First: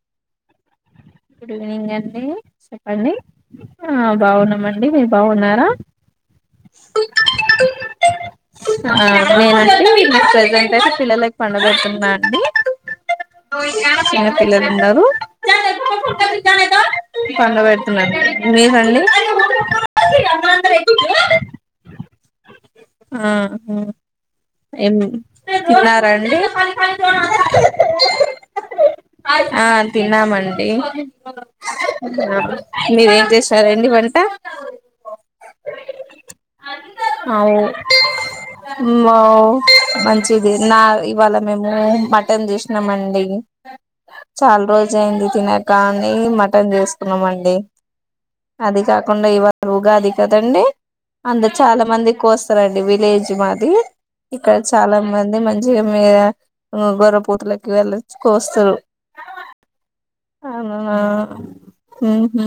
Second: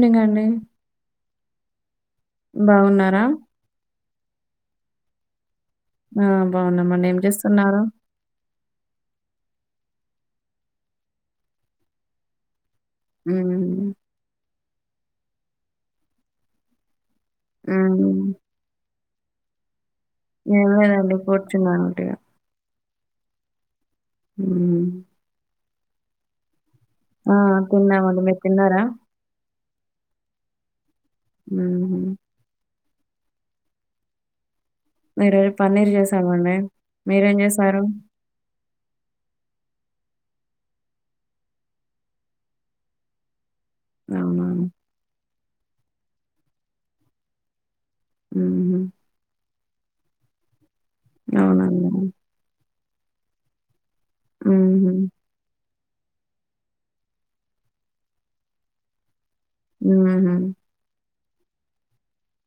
వినండి. Good evening అండి చెప్పండి ఆహ్ బాగున్నామండి మీరు బాగున్నారా! ఆహ్ బాగున్నామండి ఏం చేస్తున్నారు. ప్రజెంట్ అయితే పిల్లలకి పండపెడ్తున్న అండి హ్మ్. పిల్ పిల్లలు. అందరూ హ్మ్. పండపెడుతున్నా అండి మీరండి. ఏంలేదు అండి కూర్చున్నాను ఉట్టిగ. ఆహ్ ఉమ్. ఉమ్. ఆహ్ తిన్నరాండీ. ఆహ్ తిన్నాం అండి మీరు తిన్నారా. ఆ తిన్నామండి హుహు. మీరేం చేసారండి వంట. మేమ్ ఈరోజు పన్నీరు చేసామండి మీరేం చేసారు. ఓ మంచిది నా ఇవాళ మేము మటన్ చేసినం అండి. అవునా? చాలా రోజులైంది తినక అని మటన్ చేసుకున్నాం అండి. హుహు. అది కాకుండా ఇవాళ ఉగాది కదండి అందరు చాలా అవునండి. మంది కోస్తారండి. విలేజ్ మాది ఇక్కడ హుహు. చాలా మంది మన్. జర మీర గొర్రపోతులకి గల్లిచ్చికోస్తారు. ఉమ్ ఉహూ. ఉమ్ ఉహూ.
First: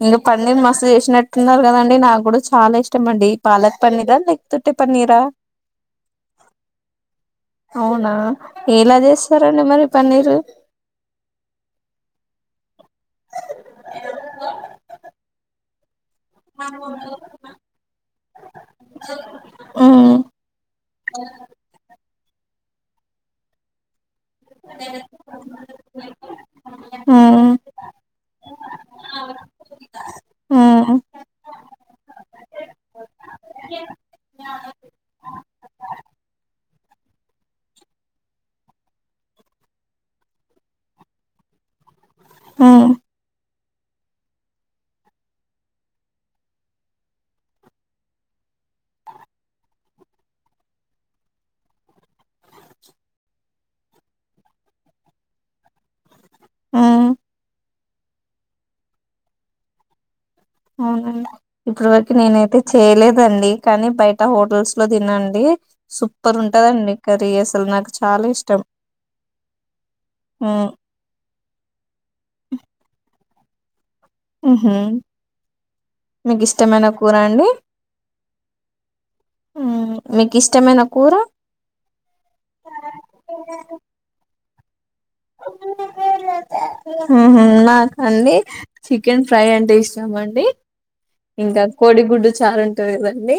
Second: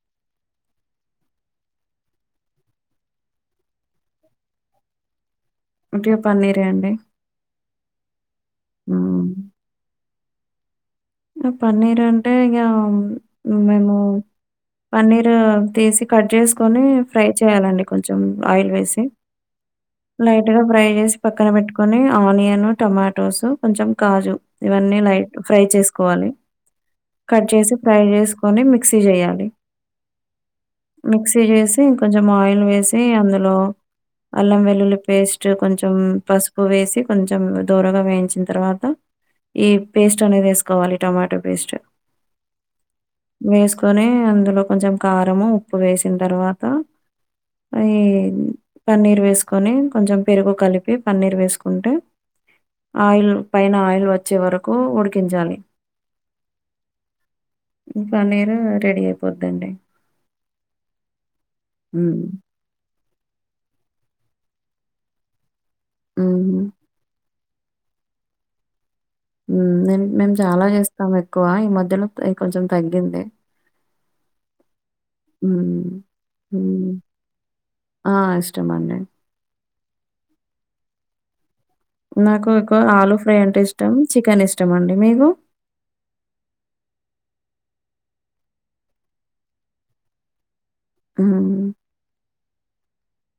నిన్న పన్నీర్ మస్తు చేసినట్టున్నారు కదండి. నాకు కూడా చాలా ఇష్టంమండి పాలక్ పన్నీర లేకపోతె. పన్నిరా. ఇంట్లొ పన్నీరే అండి. అవునా ఎలా హ్మ్. చేస్తారండి మరి పన్నీరు. ఆ! పన్నీర్ అంటే ఇగ మేము పన్నీర్ తీసి కట్ చేసుకొని ఫ్రై చేయాలండి కొంచెం ఆయిల్ వేసి. ఉ లైట్ గా ఫ్రై చేసి పక్కన పెట్టుకొని. ఆనియన్ టమాటోస్ కొంచెం కాజు ఇవన్నీ లైట్ ఫ్రై చేసు. కోవాలి ఉ కట్ చేసి ఫ్రై చేసుకొని మిక్సీ చేయాలి. ఉ మిక్సీ జేసి కొంచెం ఆయిల్ వేసి అందులో. అల్లం వెల్లుల్లి పేస్ట్ కొంచెం పసుపు. వేసి కొంచెం దోరగా వేయించిన తర్వాత ఈ పేస్ట్ అనేది వేసుకో. కోవాలి టమాటో పేస్ట్. ఉమ్. వేసుకొని అందులో కొంచెం కారము ఉప్పు వేసిన్తర్వాత. అయి పన్నీర్ వేసుకొని కొంచెం పెరుగు కలిపి పన్నీర్ వేసుకుంటే. ఆయిల్ పైన ఆయిల్ వచ్చే వరకూ ఉడికించాలి. ఆహ్. పన్నీరు రెడీ అయిపోతదండి. ఇప్పటి వరకి నేనైతే చేయలేద్. అండి కానీ బయట హోటల్స్ లో తినండి సూపర్ హ్మ్. ఉంటదండి కర్రీస్. అసలు నాకు చాలా ఇష్టం. ఉమ్ నేను మేము చాలా మ్మ్ చేస్తాం ఎక్కువ ఈ మధ్యలో ఎక్ కొంచెం తగ్గింది. ఉహు హ్మ్. మీకు ఇష్టమైన కూరా అండి. ఆహ్ ఇష్టం అండి. ఉమ్ మీకు ఇష్టమైన కూర. నాకు ఎక్కువ ఆలూ ఫ్రై అంటే ఇష్టం చికెన్ ఇష్టం అండి. ఉహూ. నాకా అండి చికెన్ ఫ్రై అంటే ఇష్టం అండి. ఇంకా హ్మ్. కోడి గుడ్డు చారు అంటారు కదండి.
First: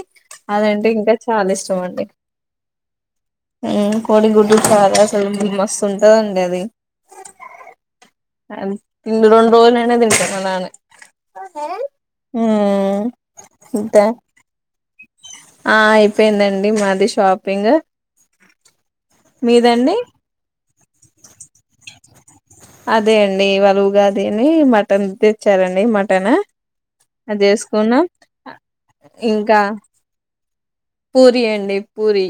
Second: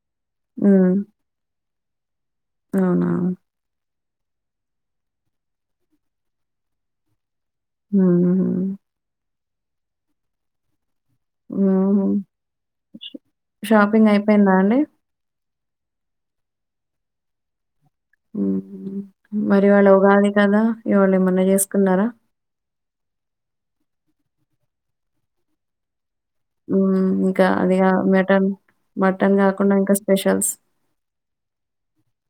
అదంటే హ్మ్. ఇంకా చాలా ఇష్టం అండి అవునా! ఉమ్. కోడి గుడ్డు చారు అసలు మస్తుంటదండి అది. అది హుహు. ఇన్ని రెండు రోజులైనాక తింటారు మా నాన్నీ. హుహు. ఉమ్ ఇంకా. షాపింగ్ అయిపోయిందా అండి? ఆహ్ అయిపోయిందండి మాది షాపింగ్. ఉమ్ మరి ఇవాళ్ళ మీదండి ఉగాది కదా ఇవాళ్ళ ఏమన్నా చేసుకున్నారా. అదే అండి ఇవాళ ఉగాది అని మటన్ తెచ్చారండి మటన్. ఉమ్ అది ఇంకా అదిగా చేసుకున్నాం మటన్ మటన్ కాకుండా ఇంకా స్పెషల్స్. పూరి అండి పూరి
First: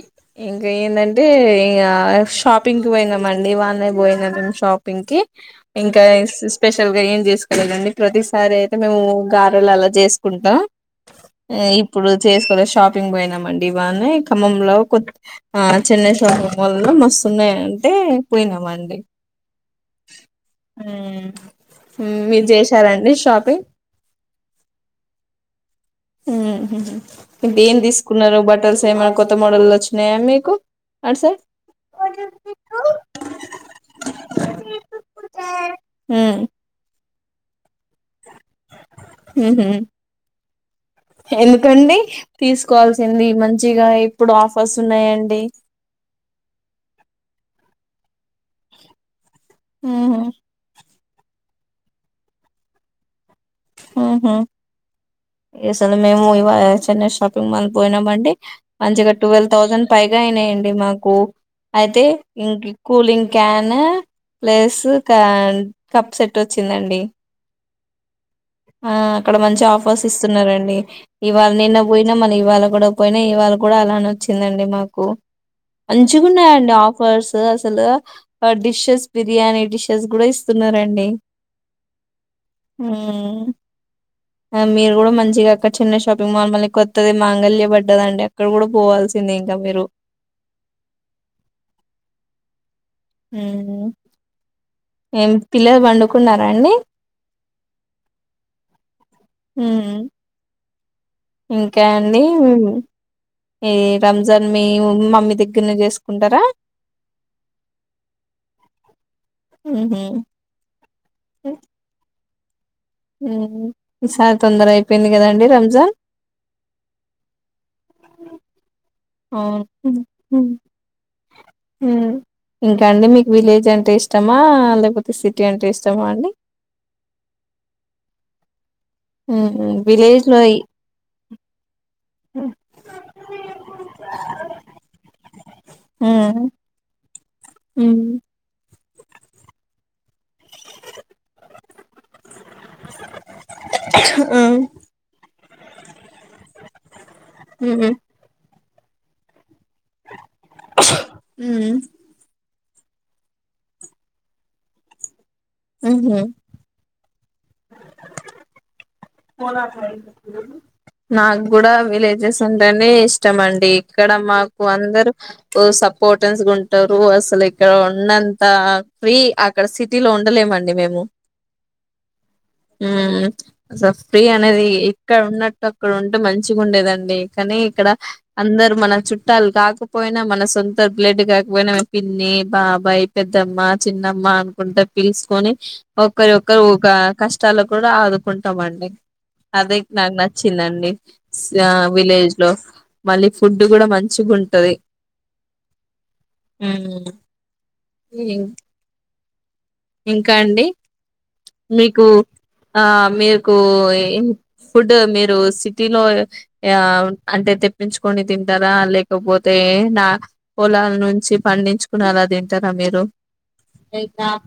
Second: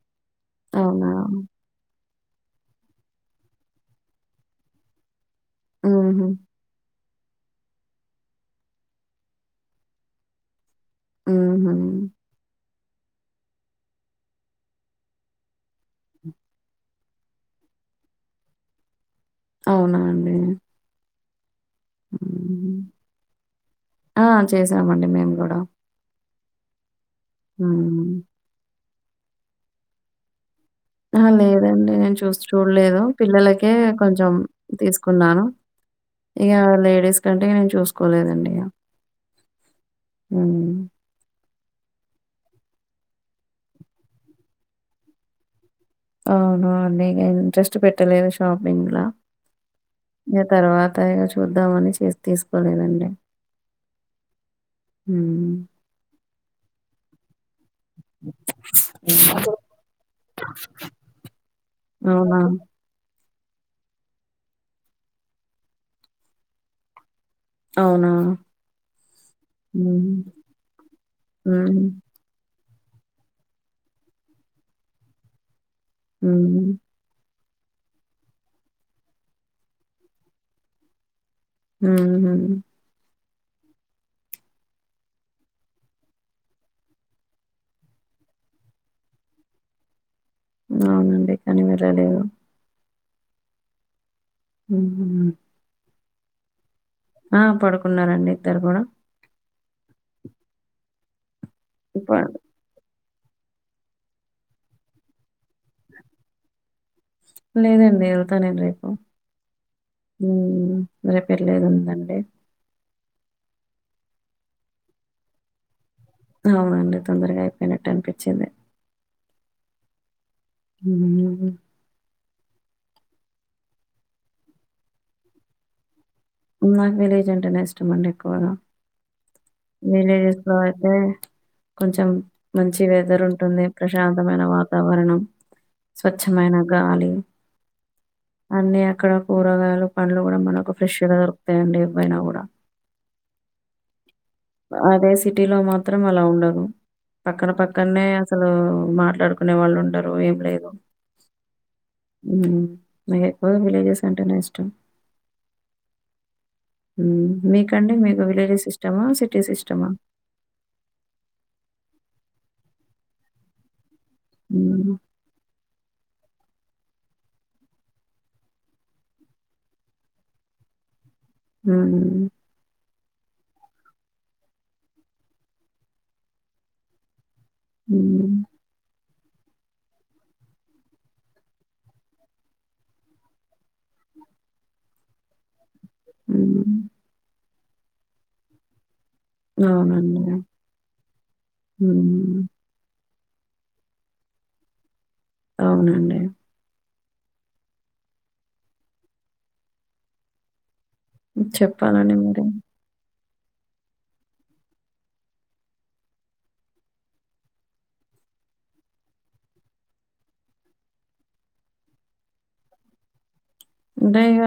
ఇంకా అవునా? ఏందంటే ఇగా షాప్. పింగ్ పోయినమండి [unintelligible] షాపింగ్కి ఇంకా ఈ హుహు. స్పెషల్గా ఎమ్. చేసుకోనేలండి ప్రతిసారి అయితే మేము గారలు అలా చేసుకుంటాం. హుహు. ఆహ్ ఇప్పుడు చేసుకోలే షాపింగ్ పోయినం. బండి బనే ఖమ్మంలో కొత్ ఆహ్ చెన్నై షాపింగ్ మాల్ లో మస్తున్నాయ్ అంటే పోయ్. నమ్మండి. అవునా అండి. ఉమ్ మీరు చేశారా అండి షాపింగ్. ఆహ్ చేసామండి మేము కూడా. ఉమ్ హుహు ఏం దెం తీసుకున్నారు బట్టల్స్ ఏమన్నా కొత్త మోడల్ వచ్చినాయా మీకు. అటు ఆహ్ సైడ్ లేదండి నేను చూసి చూడలేదు పిల్లలకే కొంచెం తీసుకున్నాను. ఇగా లేడీస్ కంటికీ నేను చూసుకోలేదండి ఇగ హ్మ్ ఎందుకండి తీసుకోవాల్సింది మంచిగా ఇప్పుడు ఆఫర్స్ ఉన్నాయండి. అవునవును అండి ఇగ ఇంట్రెస్ట్ పెట్టలేదు షాపింగ్లా ఇగ తర్వాత. పైగా చూద్దామని చేస్ తీసుకోలేదండి. హ్మ్. ఈసలా మేము ఇవా చెన్నయ్ షాప్. [unintelligible] పోయినాబండే మంచిగా ట్వెల్వ్ థౌసండ్ పైగా అయినాయండి మాకు అయితే అవునా? ఇంగి కూలింగ్ క్యాన్ ప్లేస్ కన్ కప్ సెట్ వచ్చిందండి అవునా ఆ అక్కడ మంచి ఆఫర్స్ హ్మ్. ఇస్తున్నారండి ఇవాళ నిన్న హ్మ్ బోయినా మన ఇవాళ గూడా పోయినా ఇవాళ గూడా అలానే వచ్చిందండి మాకు హ్మ్ మంచిగున్నాయండి ఆఫర్స్ అసలు డిషెస్ బిర్యానీ డిషెస్ గూడా ఇస్తున్నారండి. హ్మ్ హ్మ్ హ్మ్ ఆ మీరు గూడా మంచిగా అక్కడ చిన్న షాపింగ్ మాల్ మళ్ళి కొత్తది మాంగళ్య పడ్డదండి అక్కడ గూడా పోవాల్ సింది ఇంకా మీరు అవునండి కానీ వెళ్లలేదు హ్మ్మ్ హ్మ్. ఏం పిల్లలు పండుకున్నారా అండి. ఆ పడుకున్నారండి ఇద్దరు కూడా హ్మ్ ఇంకా ప అండి ఈ రంజాన్ మీ మమ్మీ దగ్గరనె చేసుకుంటార లేదండి ఎళ్తా నేను రేపు మ్మ్ హ్మ్ రేపు ఎళ్లేది ఉందండి. హ్మ్ ఈసారి తొందర అయిపోయింది కదండి రంజాన్ అవునండి తొందరగా అయిపోయినట్టు అనిపిచ్చింది. అవు [unintelligible] హ్మ్ ఇంకా అండి మీకు విలేజ్ అంటే ఇష్టమా లేకపోతే సిటీ అంటే ఇష్టమా అండి. నాకు విలేజ్ అంటేనే ఇష్టం అండి ఎక్కువగా ఉమ్ ఉమ్. విలేజ్ విలేజస్ లో ఈ అయితే కొంచం ఉమ్ మంచి వెదర్ ఉంటుంది ప్రశాంతమైన వాతావరణం. స్వచ్ఛమైన గాలి, హ్మ్ అన్ని అక్కడ కూరగాయలు పండ్లు గూడా మనకు [unintelligible] దొరుకుతాయండి పెయినా గూడా అ అదే సిటీలో మాత్రం అలా ఉండదు పక్కన ఉహూ. పక్కన్నే అసలు మాట్లాడుకునే వాళ్లుండరు ఏం లేదు ఉమ్. హ్మ్ నా ఎక్కువగా విలేజెస్ అంటేనే ఇష్టం. హ్మ్ హు హ్మ్. మీకండి మీకు విలేజెస్ ఇస్ నాగ్గూడా విలేజెస్ అంటేనే ఇష్టమండి. ఇక్కడ మాకు హ్మ్. అందరు ఓ సపోట్ ఉంటారు అసలు ఇక్కడ ఉన్నంత ఫ్రీ అక్కడ సిటీ లో ఉండలేమండి మేము. హ్మ్ హ్మ్ స ఫ్రీ అనేది ఇక్కడ ఉన్నట్టు అక్కడ ఉంటే మంచిగుండేదండి. కానీ ఇక్కడ హ్మ్. అందరు మన చు ట్టాల్ కాకపోయినా మన సొంత బ్లడ్ గాకపోయినా పిన్ని బాబాయ్ పెద్దమ్మ చిన్నమ్మ మ అనుకుంటే పిలుసుకొని ఒక్కరి ఒక్కరు హ్మ్. ఉకా కష్టాల్లో కూడా ఆదుకుంటామండి. అదే నాకు అవునండి. నచ్చిందండి ఆ విలేజ్ హ్మ్. లో మళ్ళీ ఫుడ్ గూడా మంచిగుంటది. అవునండి. ఇంకా అండి మీకు చెప్పాలండి మీరే. ఆ మీకు ఇ ఫుడ్ మీరు సిటీలో యా అంటే తెప్పించుకొని తింటారా లేకపోతే ఏ నా పొలాల నుంచి పండించుకునేలా తింటారా మీరు. అంటే ఇగ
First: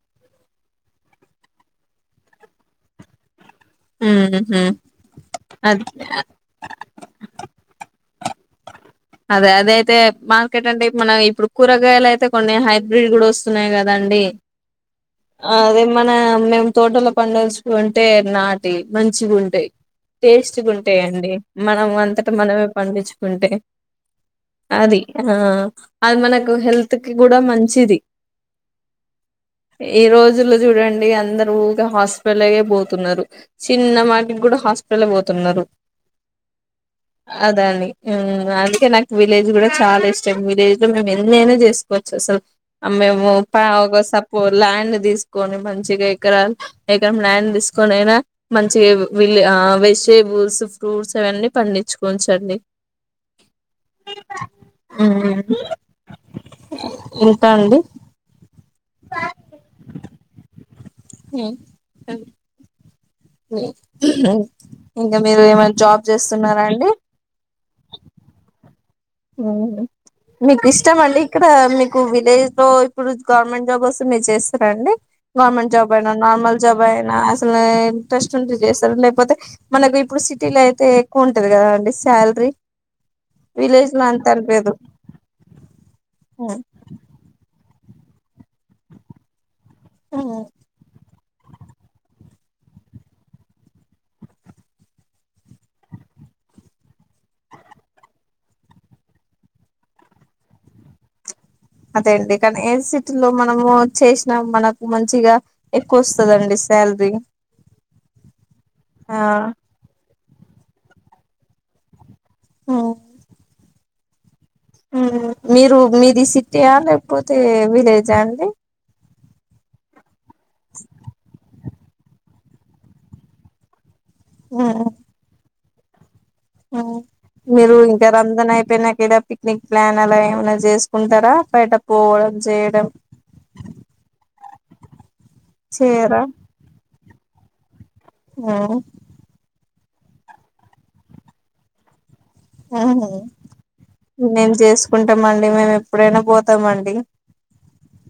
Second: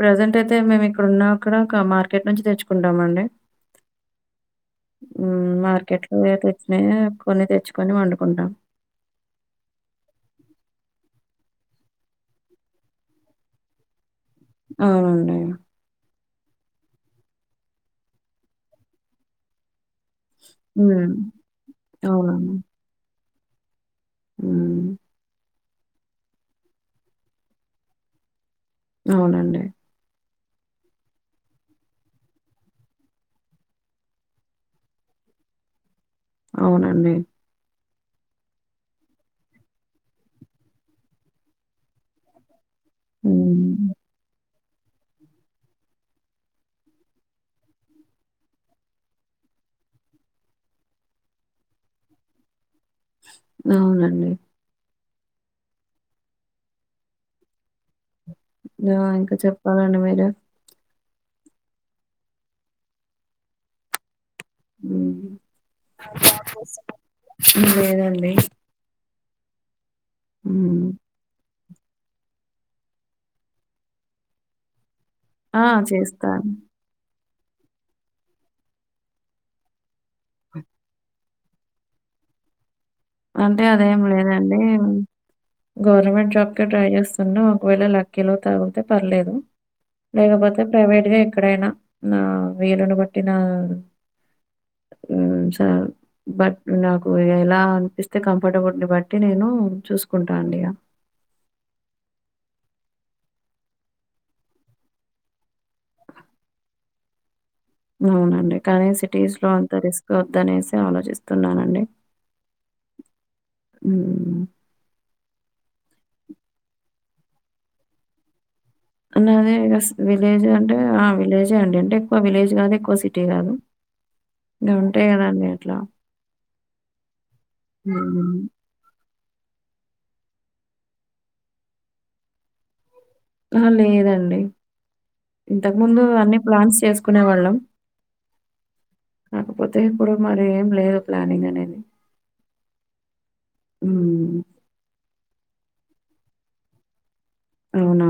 ప్రజెంట్ అయితే మేము ఇక్కడ ఉన్నా అక్కడ మార్ కెట్ నుంచి తెచ్చుకుంటాం అండి. ఉహు హ్మ్ అద్ మార్కెట్ లోయె తెచ్చినయే కొన్ని తెచ్చుకొని వండు అదే అదైతే మార్కెట్ అంటే మన ఇప్పుడు కూరగాయలు అయితే కొన్ని హైబ్రిడ్ గూడా వస్తున్నాయి కదండి. అవునండి. అదే మన మేము తోటల పండేస్తుంటే నాటి మంచిగుంటాయ్ టేస్ట్ హ్మ్. గుంటాయండి మనం అంతట అవునవును. మనమే పండిచ్చుకుంటే హ్మ్. అది ఆ అది మనకు హెల్త్ కి గూడా మంచిది. అవునండి. ఈ రోజులు జూడండి అందరు ఊకె హాస్పిటల్ గే బోతున్నారు చిన్న మాటికి గూడా హాస్పిటల్ పోతున్నారు అవునండి. అదని హ్మ్ అందుకే నాకు విలేజ్ గూడా చాలా ఇష్టం విలేజ్ లో మేము ఎన్నైనా జేసుకోచ్చు అసలు మేము పా హ్మ్. ఒగ సపో ల్యాండ్ దీసుకొని మంచిగా ఎకరా ఎకరం ల్యాండ్ దీసుకొని అయినా మంచిగా విల్ ఆ వెజిటేబుల్స్ ఫ్రూట్స్ అవన్నీ పండిచ్చుకోంచండి. అవునండి. హ్మ్ ఇంత అండి. ఆ ఇంకా చెప్పాలండి మీరు హ్మ్ హ్మ్. ఇంకా మీరు ఏమైనా జాబ్ చేస్తున్నారా అండి. లేదండి. హ్మ్ మీకు హ్మ్. ఇష్టమండి ఇక్కడా మీకు విలేజ్ లో ఇప్పుడు గవర్నమెంట్ జాబ్ వస్తే మీరు చేస్తారండి ఆ! గవర్నమెంట్ జాబ్ అయినా చేస్తాను. నార్మల్ జాబ్ అయినా ఇంట్రెస్ట్ ఉంటే చేస్తారు లేకపోతే మనకు ఇప్పుడు సిటీలో అయితే ఎక్కువ ఉంటది కదా అండి సాల్రీ అంటే అదేం లేదండి గవర్నమెంట్ జాబ్ కె ట్రై చేస్తుండు ఒకవేళ లక్కీలో తాగుళ్తే పర్లేదు లేకపోతే ప్రైవేట్ గా ఎక్కడైనా నా వీలును బట్టిన నా హ్మ్ సాల్ బట్ నాకు ఎలా ఇస్తే కంఫరటబుల్ బట్టి నేను చూసుకుంటా అండి ఇగ అదే అండి కానీ ఏ సిటీ లో మనము చేసినా మనకు మంచిగా ఎక్కువ వస్తదండి. సాల్రీ అవునండి కానీ సిటీస్ లో అంత రిస్క్ వద్దనేసి ఆలోచిస్తున్నానండి. ఓ హ్మ్ హ్మ్ మీరు మీది సిటీయా లేకపోతే విలేజా అండి. నాదే విలేజ్ అంటే ఆ విలేజే అండి అంటే ఎక్కువ విలేజ్ కాదు ఎక్కువ సిటీ కాదు ఇంగ ఉంటాయ్ కదండి అట్లా హ్మ్ మీరు ఇంకా హ్మ్. రంజాన్ అయిపోయినాక ఈడ పి నీక్ ప్లాన్ అలా ఏమన్నా జేసుకుంటారా బయట పోవడం చేయడం అహా లేదండి ఇంతకు ముందు చేయరా అన్ని ప్లాన్స్ చేసుకునే వాళ్ళం. ఆహ్. కాకపోతే ఇప్పుడు మరి ఏం లేదు ప్లానింగ్ అనేది. హ్మ్. అవునా మళ్ళీ మేము ఎప్పుడైనా బోతామండి. అవునా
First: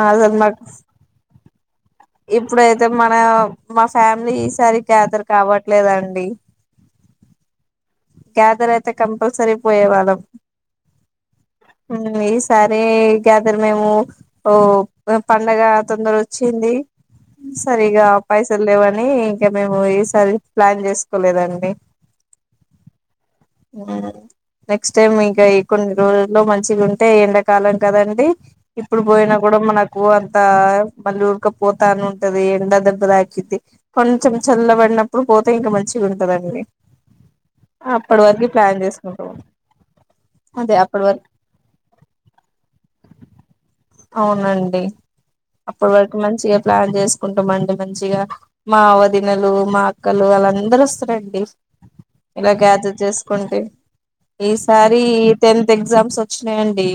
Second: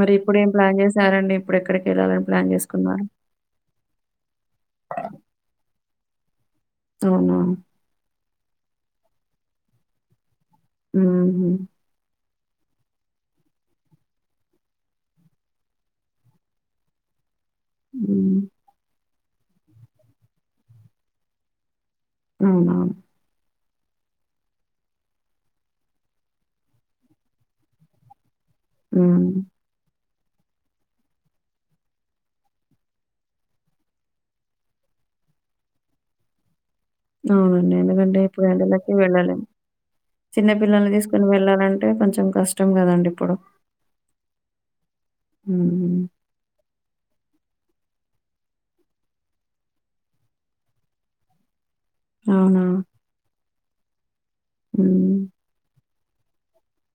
మరి ఇప్పుడేం మాకు ప్లాన్ చేశారండి ఇప్పుడేక్కడికెళ్ళాలీ. ఇప్పుడైతే మన మా ఫ్యామిలీ ఈసారి గ్యాదర్ కావట్లేదండి. ఔనా. గ్యాదర్ ఐతే కంపల్సరీ పోయేవాళ్ళం. హుహు. అవునా ఏస్. సరే గ్యాదర్ మేము ఓ పండగ తొందర ఒచ్చింది. సరిగ్గా హ్మ్. పైసల్ లేవని ఇంక మేము ఈసారి ప్లాన్ చేసుకోలేదండి. అవునా. నెక్స్ట్ టైమ్ ఇంకా ఇంకోని. రోజుల్లో మంచిగుంటే ఎండాకాలం కదండి ఇప్పుడు హ్మ్. బోయినా కూడా మనకు. ఆహ్ మళ్ళీ ఉడకపోతానుంటది ఎండ దెబ్బ తాకిద్ది కొంచెం చల్లబడినప్పుడు పొ. పోతే ఇంకా మంచిగా ఉంటదండి. అవునండి ఎందుకంటే అప్పటి ఇప్పుడు వరకు ప్లాన్ ఎండలకి చేసుకుంటాం వెళ్లలేం చిన్న అదే పిల్లల్నీ అప్పటి తీస్కో. వరకు నేను వెళ్ళాలంటే కొంచెం కష్టం కదండి ఇప్పుడు. అవునండి అప్పడి హ్మ్. వరకు మంచిగా ప్లాన్ చేస్క్. కుంటామండి మంచిగా మా వదినలు మా అక్కలు వాలందరు వస్తారండి. ఇలా అవునా? గ్యాదర్ చేసుకుంటే ఈసారి ఈ హ్మ్. Tenth exams. ఒచ్చినయండి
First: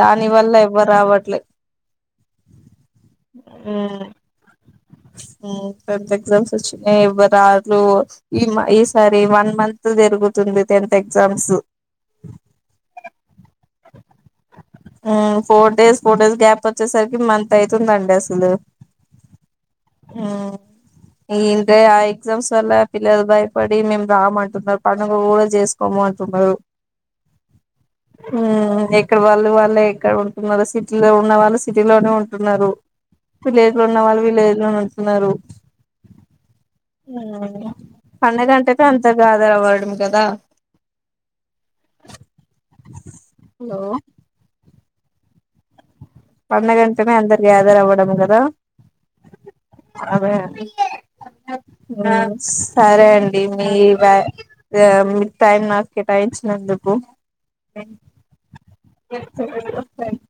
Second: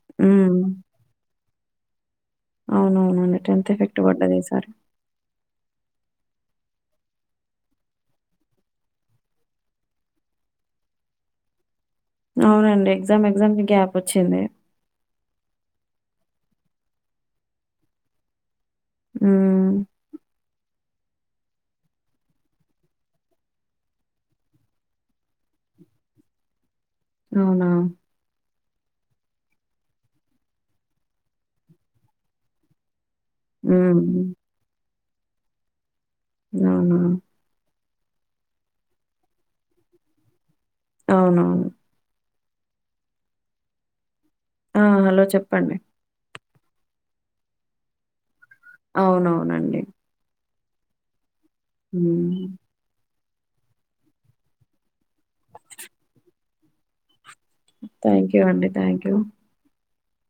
దాని వల్ల హ్మ్. ఎవ్వరావట్లే. అవునవునండి టెన్త్ ఎఫెక్ట్ వడ్డది ఈసారి. ఉమ్ టెన్త్ ఎగ్జామ్స్ వచ్చినాయి ఎవ్వరారు ఈ మ ఈసారి వన్ మంత్ జరుగుత. ఉంది టెన్త్ ఎగ్జామ్స్. అవునండి ఎగ్జామ్ ఎగ్జామ్కి గ్యాప్ వచ్చింది. ఉమ్ four days four days gap ఒచ్చేసరికి మంత్ ఐతుందండి అసలు. ఉమ్. ఈ ఇంటే ఆ ఎగ్జామ్స్ వల్ల పిల్లలు భయపడి మేము రామంటున్నారు పండుగగూడా చేసుకోము అంటు [unintelligible] ఔనా. ఉమ్ ఎక్కడ వాళ్ళు వాళ్ళే ఎక్కడ ఉంటున్నారో సిటీలో ఉన్న వాళ్ళు సిటీలోనే ఉంటున్నారు. విలేజ్ లో ఉన్న హ్మ్. వాళ్ళు విలేజ్ లోనే ఉంటున్నారు. ఉమ్. పండగ అంతాట అంతా గ్యాదర్ అవ్వడం గదా. ఔనౌను. హలో. ఆహ్ హలో చెప్పండి. పండగంటేనే అందరు గ్యాదర్ అవ్వడం గదా. ఔనౌనండి. సరే అండి. మీ వ్య ఆహ్ మీ టైం నాకు కేటాయించినందుకు. థ్యాంక్ యూ అండి. Thank you. [inaudible]